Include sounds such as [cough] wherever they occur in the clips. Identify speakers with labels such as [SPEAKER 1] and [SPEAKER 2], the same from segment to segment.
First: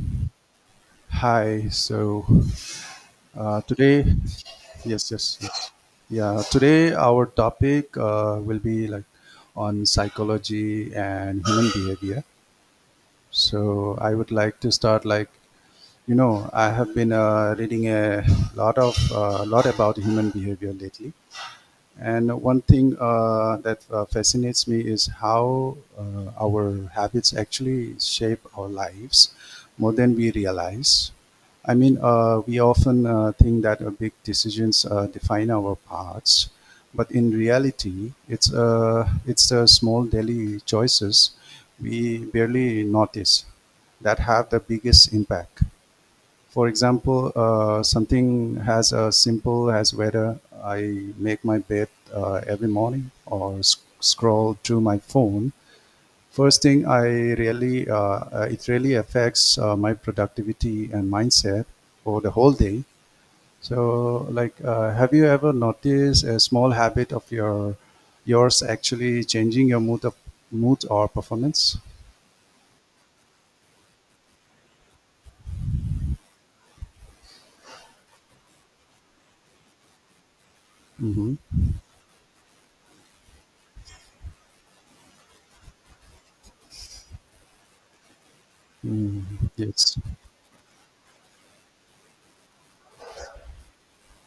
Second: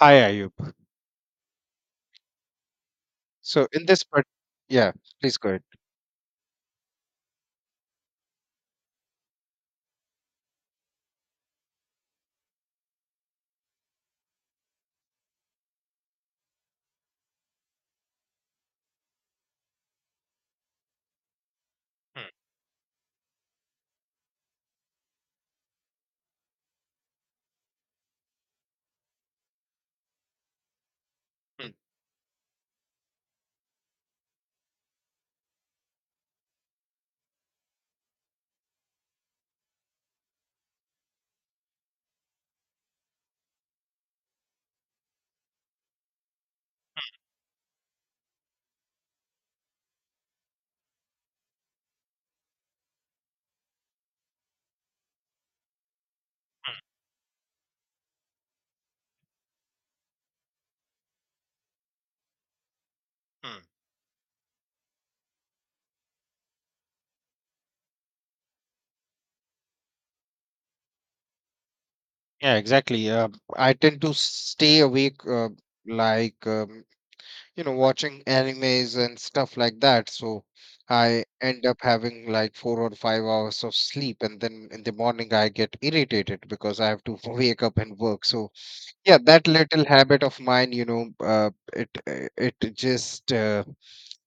[SPEAKER 1] Hi, Ayub.
[SPEAKER 2] Hi. Uh,
[SPEAKER 1] So in
[SPEAKER 2] today,
[SPEAKER 1] this part, yeah,
[SPEAKER 2] yes,
[SPEAKER 1] please
[SPEAKER 2] yes,
[SPEAKER 1] go ahead.
[SPEAKER 2] yes. Yeah, today our topic will be like on psychology and human behavior. So I would like to start like I have been reading a lot of a lot about human behavior lately. And
[SPEAKER 1] Mm,
[SPEAKER 2] one thing that fascinates me is how our habits actually shape our lives more than we realize.
[SPEAKER 1] mm,
[SPEAKER 2] We often think that big decisions define our paths, but in reality, it's the small daily choices we barely notice that have the biggest impact. For example, something as simple as whether I make my bed every morning or scroll through my phone. First
[SPEAKER 1] mm,
[SPEAKER 2] thing, I really it really affects my productivity and mindset for the whole day.
[SPEAKER 1] mm.
[SPEAKER 2] So, have you ever noticed a small habit of yours actually changing your mood or performance?
[SPEAKER 1] Yeah, exactly. I tend to stay awake, like um, you know, watching animes and stuff like that. So I
[SPEAKER 2] Mm-hmm.
[SPEAKER 1] end up having like 4 or 5 hours of sleep, and then in the morning I get irritated because I have to [laughs] wake up and work. So yeah,
[SPEAKER 2] Mm,
[SPEAKER 1] that little
[SPEAKER 2] yes.
[SPEAKER 1] habit of mine, it it just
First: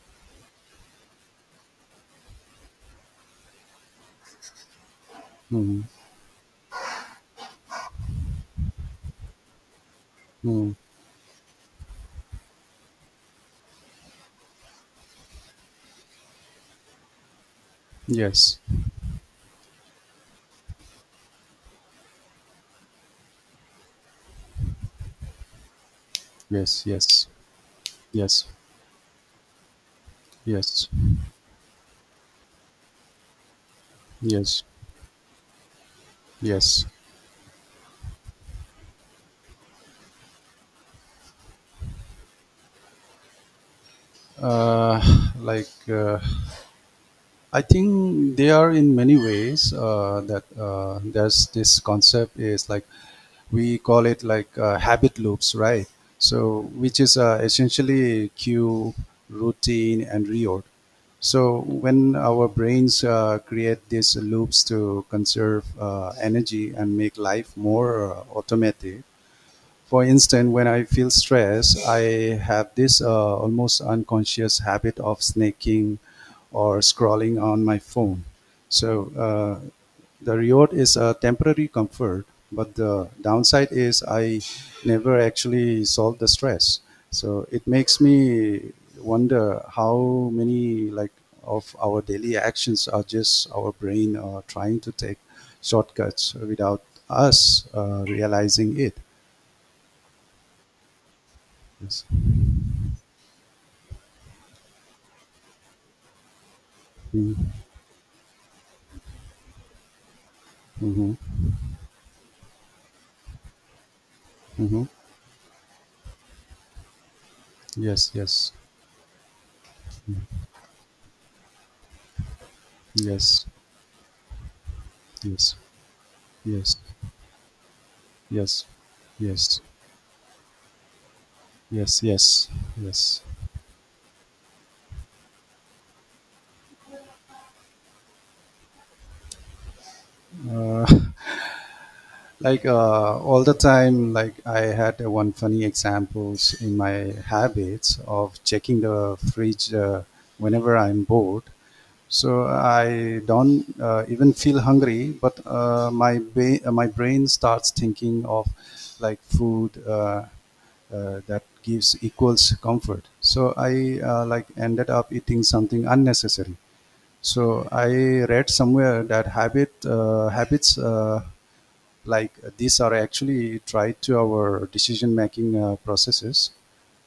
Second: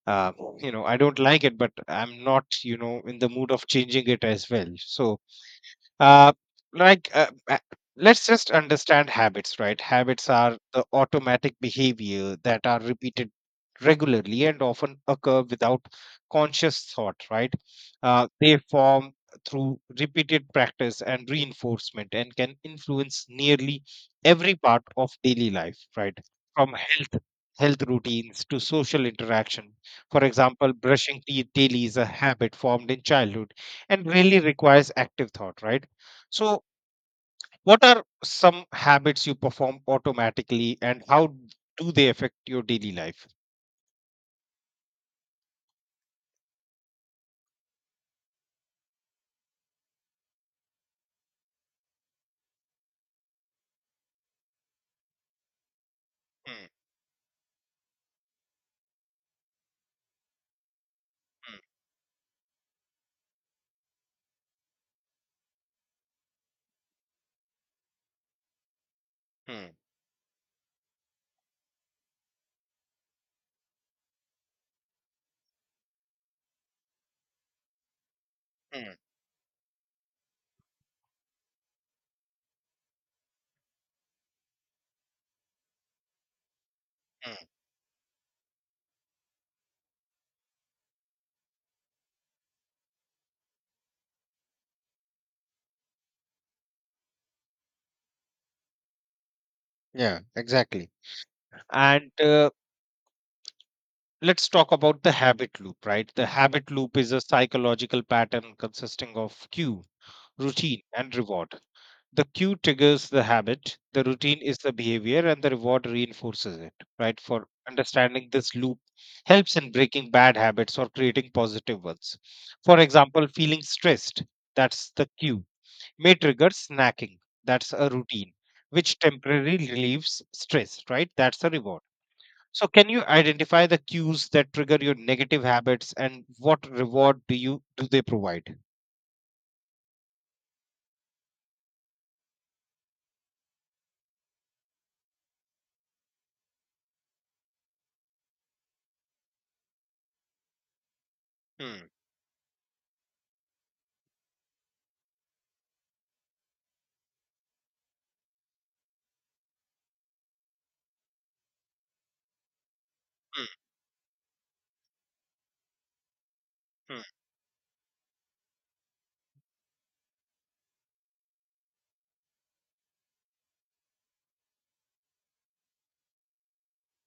[SPEAKER 1] uh, you know, I don't like it but I'm not, you know, in the mood of changing it as well. So
[SPEAKER 2] Mm,
[SPEAKER 1] uh, like, uh, uh, let's just understand habits, right? Habits are
[SPEAKER 2] mm,
[SPEAKER 1] the automatic behavior that are repeated regularly and often occur without conscious thought, right?
[SPEAKER 2] yes.
[SPEAKER 1] They form through repeated practice and reinforcement and can influence nearly every part of daily life, right? From
[SPEAKER 2] Yes.
[SPEAKER 1] health
[SPEAKER 2] Yes.
[SPEAKER 1] health routines
[SPEAKER 2] Yes,
[SPEAKER 1] to social interaction. For example,
[SPEAKER 2] yes,
[SPEAKER 1] brushing teeth daily is a habit formed in childhood and really
[SPEAKER 2] yes,
[SPEAKER 1] requires active thought, right? So,
[SPEAKER 2] yes.
[SPEAKER 1] what are some habits you perform automatically and how do they affect your daily life?
[SPEAKER 2] Uh, like uh, I think they are in many ways that there's this concept is like we call it like habit loops, right? So
[SPEAKER 1] Mm,
[SPEAKER 2] which is essentially cue, routine, and reorder.
[SPEAKER 1] mm,
[SPEAKER 2] So when our brains create these loops to conserve energy and make life more automatic.
[SPEAKER 1] mm,
[SPEAKER 2] For instance, when I feel stress, I have this almost unconscious habit of snaking or scrolling on my phone.
[SPEAKER 1] mm,
[SPEAKER 2] So the reward is a temporary comfort, but the downside is I never actually solve the stress.
[SPEAKER 1] mm.
[SPEAKER 2] So it makes me wonder how many like of our daily actions are just our brain trying to take shortcuts without us realizing it.
[SPEAKER 1] Yeah, exactly.
[SPEAKER 2] Yes.
[SPEAKER 1] And let's talk about the habit loop, right? The habit loop is a
[SPEAKER 2] Mm-hmm.
[SPEAKER 1] psychological pattern consisting of cue, routine, and
[SPEAKER 2] Mm-hmm.
[SPEAKER 1] reward. The cue triggers the habit, the routine is the
[SPEAKER 2] Mm-hmm.
[SPEAKER 1] behavior, and the reward reinforces it, right? For
[SPEAKER 2] Yes,
[SPEAKER 1] understanding
[SPEAKER 2] yes,
[SPEAKER 1] this loop helps in breaking bad habits or creating positive ones. For example,
[SPEAKER 2] yes,
[SPEAKER 1] feeling stressed, that's the cue,
[SPEAKER 2] yes,
[SPEAKER 1] may trigger
[SPEAKER 2] yes,
[SPEAKER 1] snacking, that's a routine,
[SPEAKER 2] yes,
[SPEAKER 1] which
[SPEAKER 2] yes,
[SPEAKER 1] temporarily relieves stress, right, that's a reward.
[SPEAKER 2] yes, yes,
[SPEAKER 1] So, can you
[SPEAKER 2] yes.
[SPEAKER 1] identify the cues that trigger your negative habits and what reward do you do they provide?
[SPEAKER 2] Uh, all the time like I had one funny examples in my habits of checking the fridge whenever I'm bored
[SPEAKER 1] Hmm,
[SPEAKER 2] so I don't even feel hungry but my brain starts thinking of like food that gives equals comfort so
[SPEAKER 1] hmm,
[SPEAKER 2] I like ended up eating something unnecessary
[SPEAKER 1] hmm,
[SPEAKER 2] so I read somewhere that habits these are actually tied to our decision making processes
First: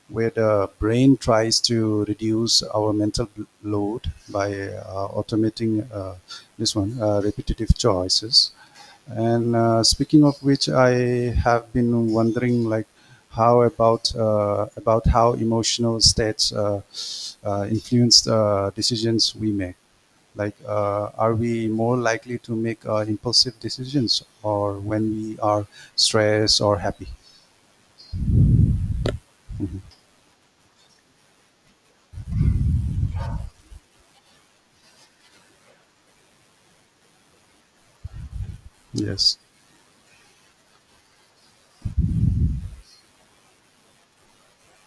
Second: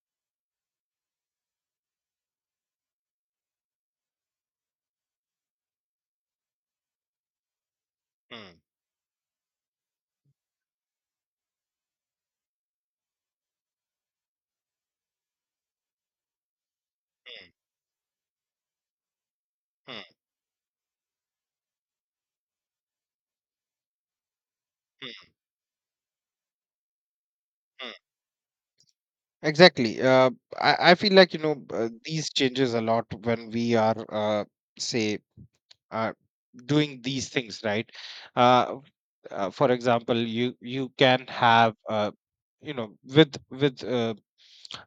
[SPEAKER 2] where the brain tries to reduce our mental load by automating this one repetitive choices
[SPEAKER 1] hmm,
[SPEAKER 2] and speaking of which I have been wondering like how about how emotional states uh,
[SPEAKER 1] hmm,
[SPEAKER 2] uh, influence uh, decisions we make
[SPEAKER 1] hmm,
[SPEAKER 2] like, are we more likely to make impulsive decisions or when
[SPEAKER 1] hmm,
[SPEAKER 2] we are stressed or happy?
[SPEAKER 1] hmm.
[SPEAKER 2] Mhm.
[SPEAKER 1] Exactly. I feel like, you know, these changes a lot when we are, say, uh, doing these things, right? Uh,
[SPEAKER 2] Yes.
[SPEAKER 1] for example, you can have, you know, with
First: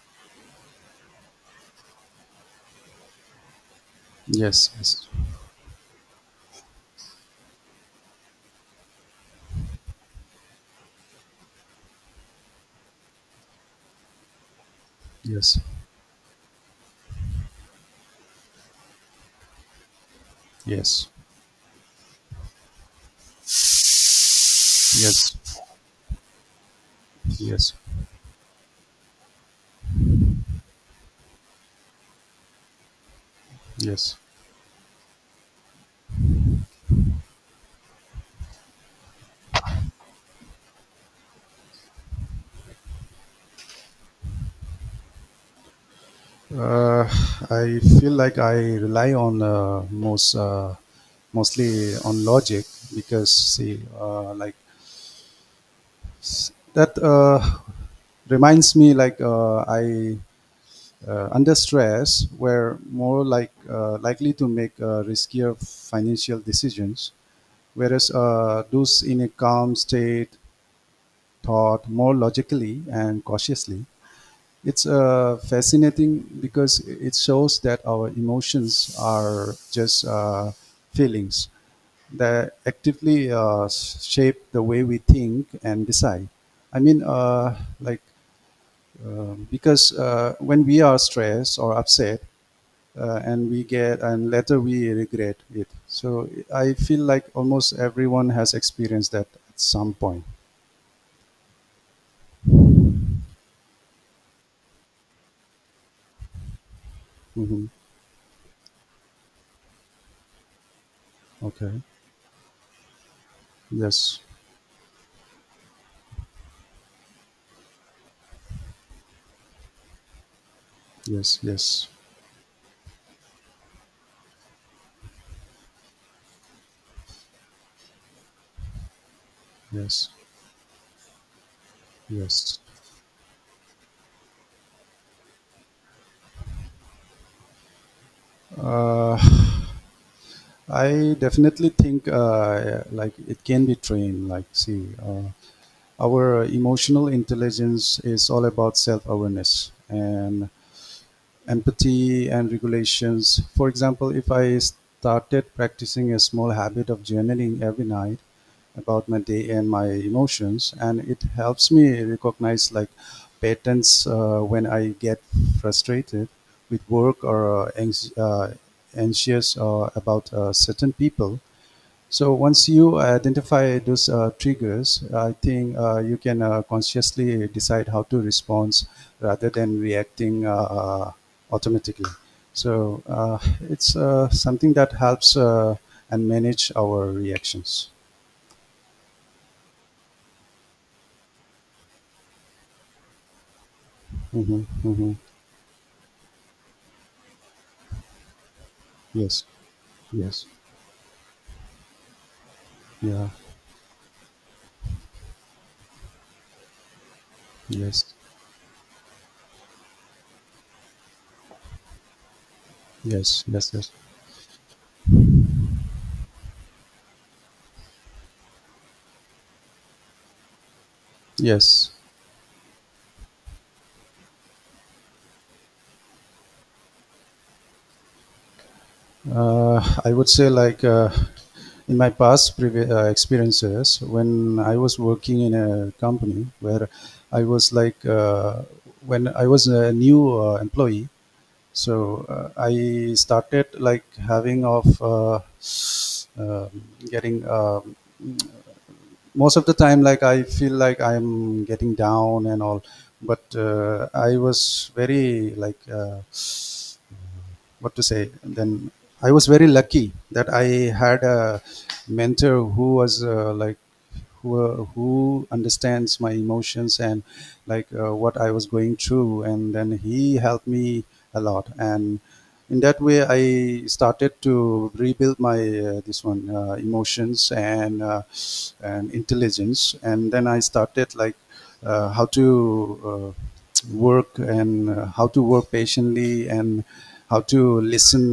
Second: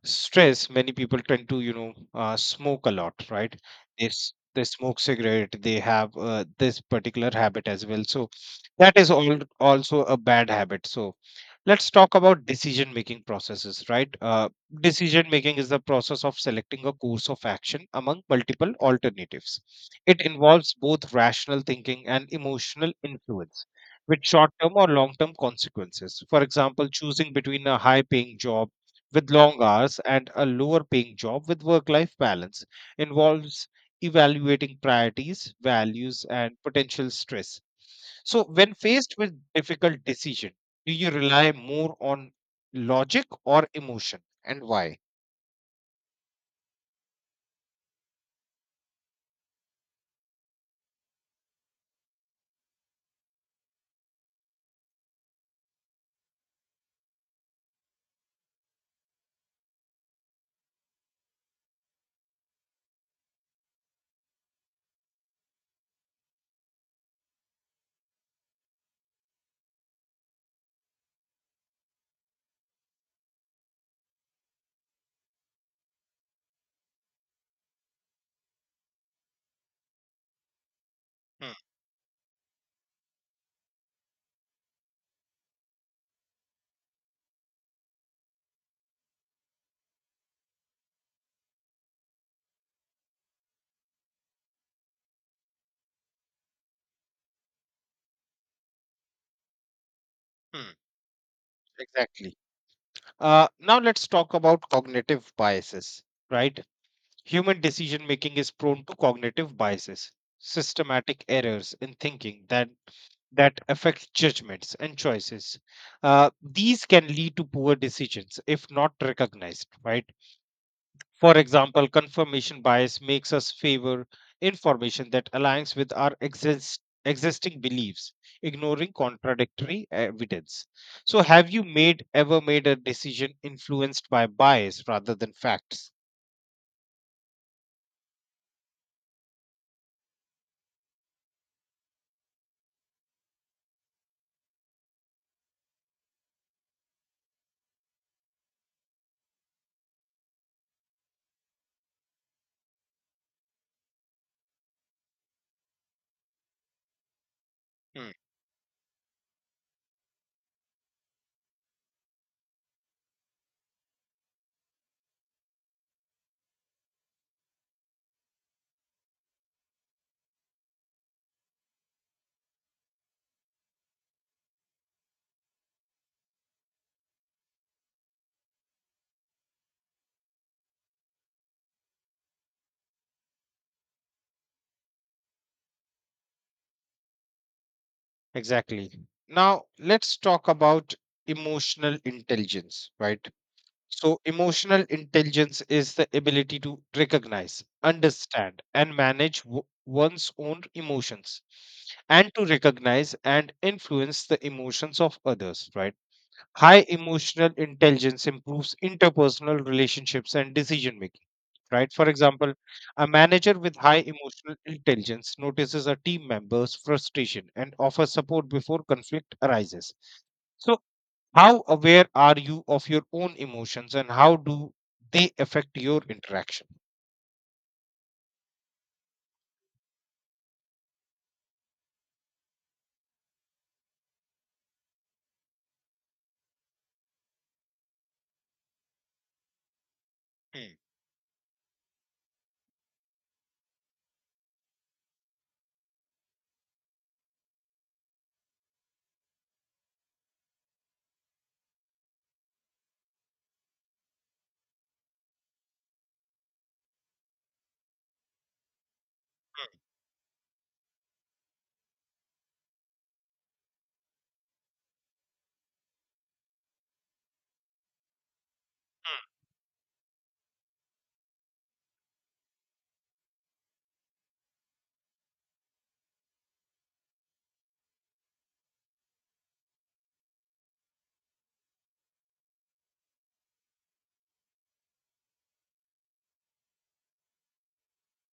[SPEAKER 1] stress, many people tend to, you know, smoke a lot, right? This, they
[SPEAKER 2] Yes.
[SPEAKER 1] smoke
[SPEAKER 2] Yes.
[SPEAKER 1] cigarette, they have this particular habit as well. So that is all also a bad habit. So let's talk about decision making processes, right? Decision making
[SPEAKER 2] Yes.
[SPEAKER 1] is the process of selecting a course of action among multiple alternatives. It involves
[SPEAKER 2] Yes.
[SPEAKER 1] both rational thinking and emotional influence with short term or long term
[SPEAKER 2] Yes.
[SPEAKER 1] consequences. For example, choosing between
[SPEAKER 2] Yes.
[SPEAKER 1] a high paying job with long hours and a lower paying job with work life balance involves
[SPEAKER 2] Yes.
[SPEAKER 1] evaluating priorities, values, and potential stress. So, when faced with difficult decision, do you rely more on logic or emotion, and why?
[SPEAKER 2] Uh, I feel like I rely on mostly on logic because see, that reminds me like I under stress were more like likely to make riskier financial decisions, whereas those in a calm state thought more logically and cautiously. It's fascinating because it shows that our emotions are just feelings
[SPEAKER 1] Hmm,
[SPEAKER 2] that actively shape the way we think and decide. I mean, uh, like, because when we are stressed or upset, and we get and later we regret it so I feel like almost everyone has experienced that at some point.
[SPEAKER 1] hmm, exactly. Now let's talk about cognitive biases. Right, human
[SPEAKER 2] Hmm.
[SPEAKER 1] decision making is prone to cognitive biases, systematic errors
[SPEAKER 2] Okay.
[SPEAKER 1] in thinking that affect
[SPEAKER 2] Yes,
[SPEAKER 1] judgments and choices. These can lead to poor decisions if not recognized, right? For
[SPEAKER 2] yes, yes,
[SPEAKER 1] example, confirmation bias makes us favor information that aligns with our existing beliefs, ignoring contradictory
[SPEAKER 2] yes,
[SPEAKER 1] evidence. So, have you made ever
[SPEAKER 2] yes.
[SPEAKER 1] made a decision influenced by bias rather than facts?
[SPEAKER 2] uh, I definitely think it can be trained like see, our emotional intelligence is all about self-awareness and empathy and regulations. For example, if I started practicing a small habit of journaling every
[SPEAKER 1] Hmm,
[SPEAKER 2] night about my day and my emotions, and it helps me recognize like patterns when I get frustrated with work or anxious about certain people. So once you identify those triggers I think you can consciously decide how to respond rather than reacting automatically. So it's something that helps and manage our reactions.
[SPEAKER 1] exactly. Now, let's talk about emotional intelligence, right? So,
[SPEAKER 2] Mhm,
[SPEAKER 1] emotional
[SPEAKER 2] mhm.
[SPEAKER 1] intelligence is the ability to recognize, understand, and manage
[SPEAKER 2] Yes,
[SPEAKER 1] one's
[SPEAKER 2] yes,
[SPEAKER 1] own emotions, and to recognize
[SPEAKER 2] yeah,
[SPEAKER 1] and influence the emotions of others, right? High emotional
[SPEAKER 2] yes,
[SPEAKER 1] intelligence improves interpersonal relationships and decision making, right? For example, a
[SPEAKER 2] yes,
[SPEAKER 1] manager
[SPEAKER 2] yes,
[SPEAKER 1] with
[SPEAKER 2] yes,
[SPEAKER 1] high emotional intelligence notices a team member's frustration and offers support before conflict arises. So, how
[SPEAKER 2] yes.
[SPEAKER 1] aware are you of your own emotions and how do they affect your interaction?
[SPEAKER 2] Uh, I would say in my past experiences, when I was working in a company where I was like when I was a new
[SPEAKER 1] Hmm,
[SPEAKER 2] employee, I started like having of um getting. Most of the time like I feel like I'm getting down and all but I was very like what to say then I was very lucky that I had a mentor who was who understands my emotions and what I was going through and then he helped me a lot, and in that way I started to rebuild my this one emotions and intelligence, and then I started like how to work and how to work patiently and how to listen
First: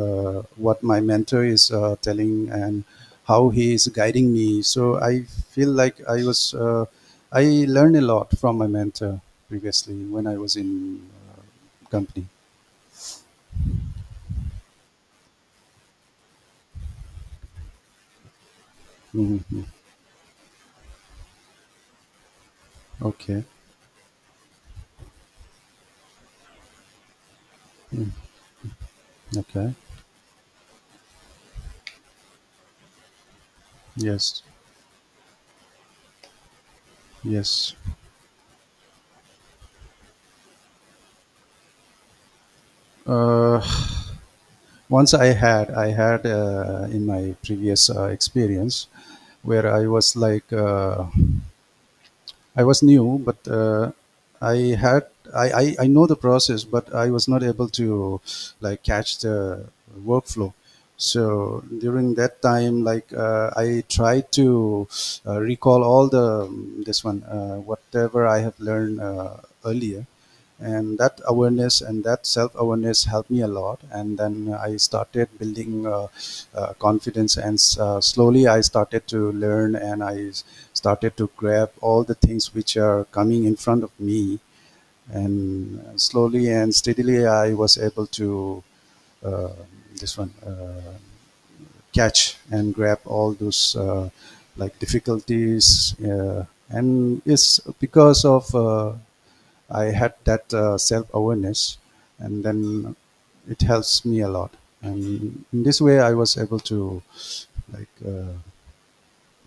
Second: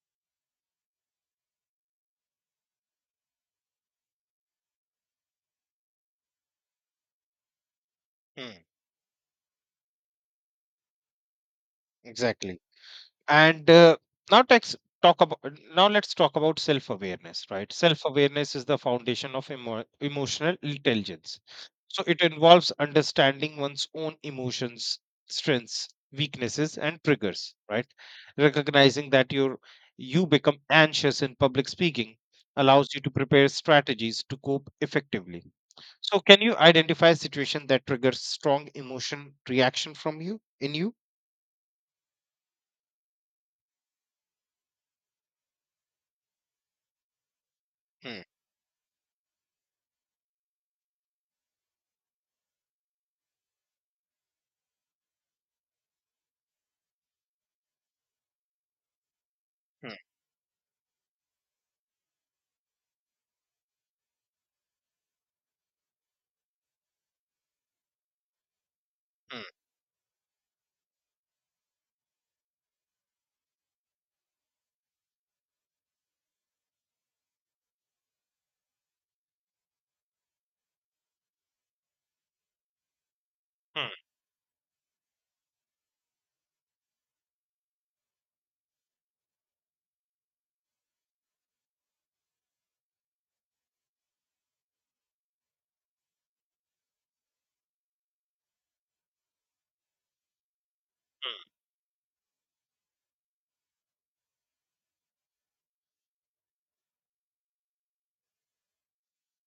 [SPEAKER 2] what my mentor is telling and how he is guiding me. So I feel like I learned a lot from my
[SPEAKER 1] hmm,
[SPEAKER 2] mentor previously when I was in uh, company.
[SPEAKER 1] Exactly. and now let's talk about self awareness, right? Self awareness is the foundation
[SPEAKER 2] Hmm.
[SPEAKER 1] of emotional intelligence, so it involves
[SPEAKER 2] Okay.
[SPEAKER 1] understanding one's own emotions, strengths, weaknesses, and triggers, right? Recognizing that you
[SPEAKER 2] Okay.
[SPEAKER 1] you become anxious in public speaking allows you to prepare strategies to
[SPEAKER 2] Yes.
[SPEAKER 1] cope effectively. So can you identify a situation
[SPEAKER 2] Yes.
[SPEAKER 1] that triggers strong emotion reaction from you in you?
[SPEAKER 2] Uh, [sighs] once I had in my previous
[SPEAKER 1] Hmm,
[SPEAKER 2] experience where I was I was new, but I had, I know the process, but I was not able to like catch the
[SPEAKER 1] hmm,
[SPEAKER 2] workflow. So during that time, I tried to recall all the whatever I have learned
[SPEAKER 1] hmm,
[SPEAKER 2] earlier, and that awareness and that self-awareness helped me a lot, and then I started building confidence and slowly I started to learn and I started to grab all the things which are coming in front of
[SPEAKER 1] hmm,
[SPEAKER 2] me. And slowly and steadily I was able to uh, this one catch and grab all those like difficulties, and it's because of I had that self
[SPEAKER 1] hmm.
[SPEAKER 2] awareness, and then it helps me a lot. And in this way, I was able to, like, uh,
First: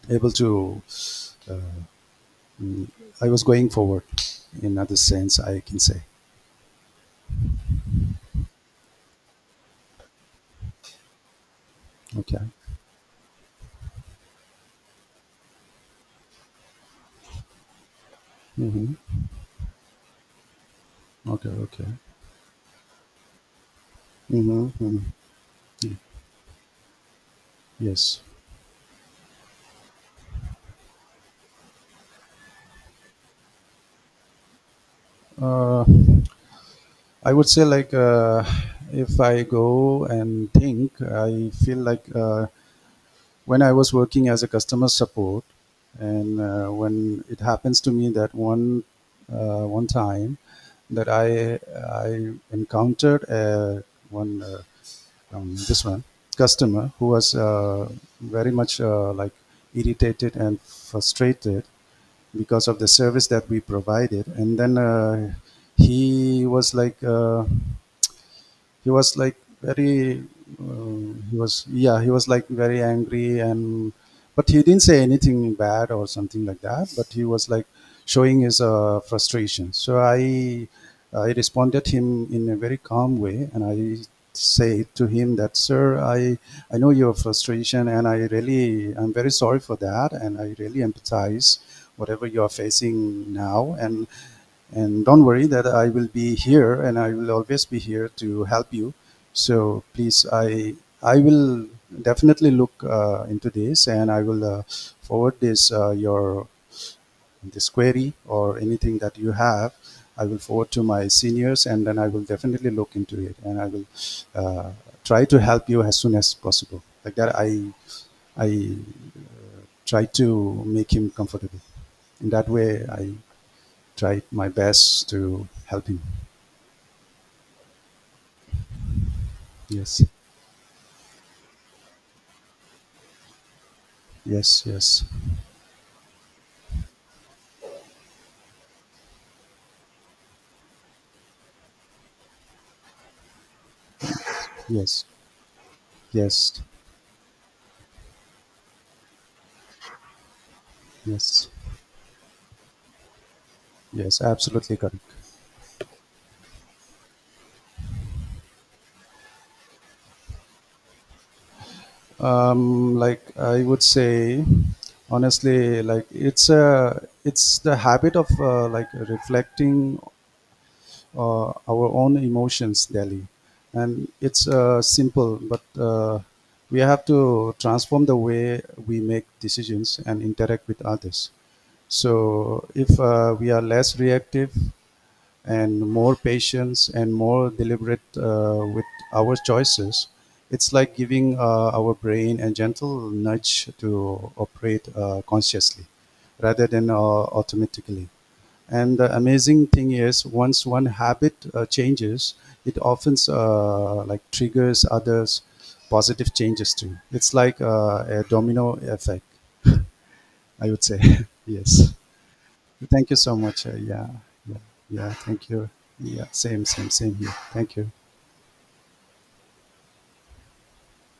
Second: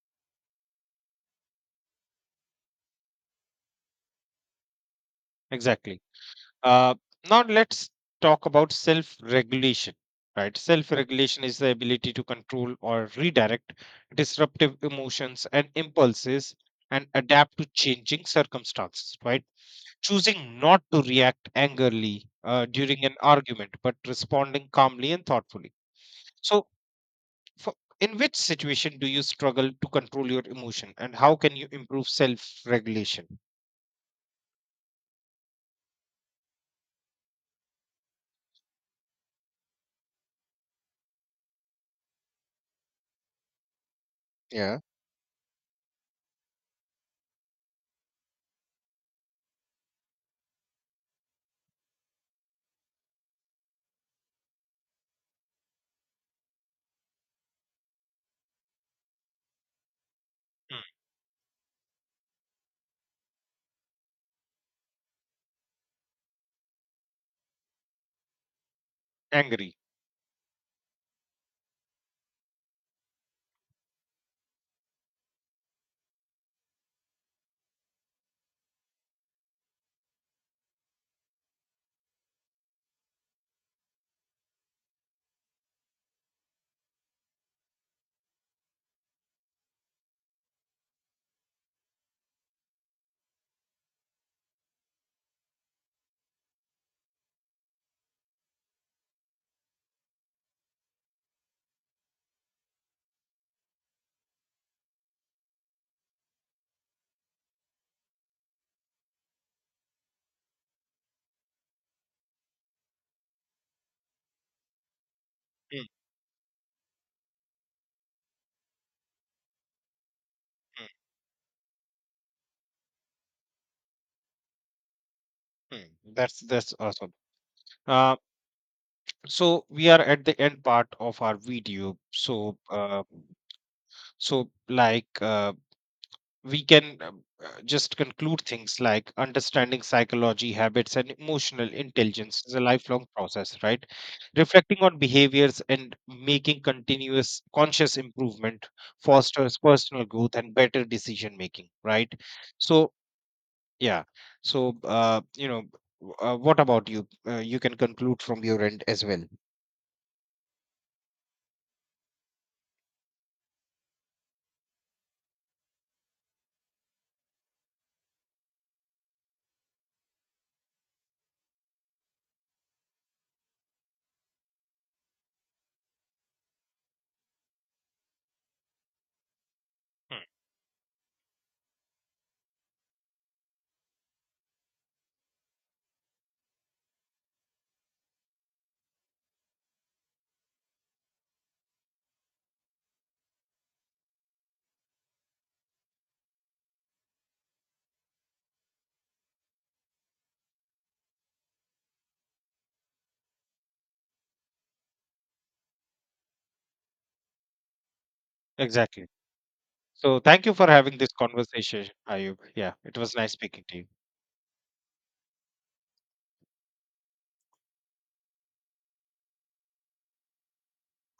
[SPEAKER 2] able to, uh, mm, I was going forward. In other sense, I can say,
[SPEAKER 1] Exactly. Uh, Now let's talk about self-regulation. Right, self-regulation is the ability to
[SPEAKER 2] okay.
[SPEAKER 1] control or redirect disruptive emotions and impulses and adapt to changing
[SPEAKER 2] Hmm.
[SPEAKER 1] circumstances. Right, choosing not to
[SPEAKER 2] Okay,
[SPEAKER 1] react
[SPEAKER 2] okay.
[SPEAKER 1] angrily during an argument, but responding
[SPEAKER 2] Hmm.
[SPEAKER 1] calmly and thoughtfully. So for, in
[SPEAKER 2] Yes.
[SPEAKER 1] which situation do you struggle to control your emotion and how can you improve self regulation?
[SPEAKER 2] Uh, I would say if I go and think, I feel like when I was working as a
[SPEAKER 1] Yeah.
[SPEAKER 2] customer support, and when it happens to me that one time that I encountered one this one customer who was very much like irritated and
[SPEAKER 1] Mm,
[SPEAKER 2] frustrated because of the service that we provided, and then he was like. Uh, he was like
[SPEAKER 1] angry.
[SPEAKER 2] very uh, he was yeah he was like very angry, and but he didn't say anything bad or something like that, but he was like showing his frustration. So I responded him in a very calm way and I say to him that sir, I know your frustration and I really, I'm very sorry for that, and I really empathize whatever you are facing now, and don't worry that I will be here and I will always be here to help you. So please, I will definitely look into this, and I will forward this your this query or anything that you have. I will forward to my seniors, and then I will definitely look into it, and I will uh, try to help you
[SPEAKER 1] Mm,
[SPEAKER 2] as soon as possible. Like that, I try to
[SPEAKER 1] mm,
[SPEAKER 2] make him comfortable. In that way, I tried my best to help
[SPEAKER 1] mm.
[SPEAKER 2] him.
[SPEAKER 1] That's awesome. Uh, so we are
[SPEAKER 2] Yes,
[SPEAKER 1] at the end part of our video. So uh, so
[SPEAKER 2] yes, yes,
[SPEAKER 1] like uh, we can just conclude things like understanding psychology, habits, and emotional intelligence is a lifelong process, right? Reflecting on
[SPEAKER 2] yes,
[SPEAKER 1] behaviors and
[SPEAKER 2] yes,
[SPEAKER 1] making continuous conscious improvement fosters personal growth and better decision
[SPEAKER 2] yes,
[SPEAKER 1] making, right? So, yeah.
[SPEAKER 2] yes, absolutely
[SPEAKER 1] So,
[SPEAKER 2] correct.
[SPEAKER 1] you know, what about you? You can conclude from your end as well.
[SPEAKER 2] Like I would say, honestly, like it's the habit of like reflecting our own emotions daily, and it's simple, but we have to transform the way we make decisions and
[SPEAKER 1] Hmm,
[SPEAKER 2] interact with others. So if we are less reactive and more patience and more deliberate with our choices, it's like giving our brain a gentle nudge to operate consciously rather than automatically. And the amazing thing is, once one habit changes, it often like triggers others positive changes too. It's like a domino
[SPEAKER 1] Exactly.
[SPEAKER 2] effect,
[SPEAKER 1] So, thank you for
[SPEAKER 2] I would
[SPEAKER 1] having
[SPEAKER 2] say.
[SPEAKER 1] this
[SPEAKER 2] [laughs]
[SPEAKER 1] conversation,
[SPEAKER 2] Yes.
[SPEAKER 1] Ayub. Yeah, it
[SPEAKER 2] Thank
[SPEAKER 1] was
[SPEAKER 2] you
[SPEAKER 1] nice
[SPEAKER 2] so
[SPEAKER 1] speaking
[SPEAKER 2] much.
[SPEAKER 1] to you.
[SPEAKER 2] Yeah, yeah, yeah. Thank you. Yeah, same, same, same here. Thank you.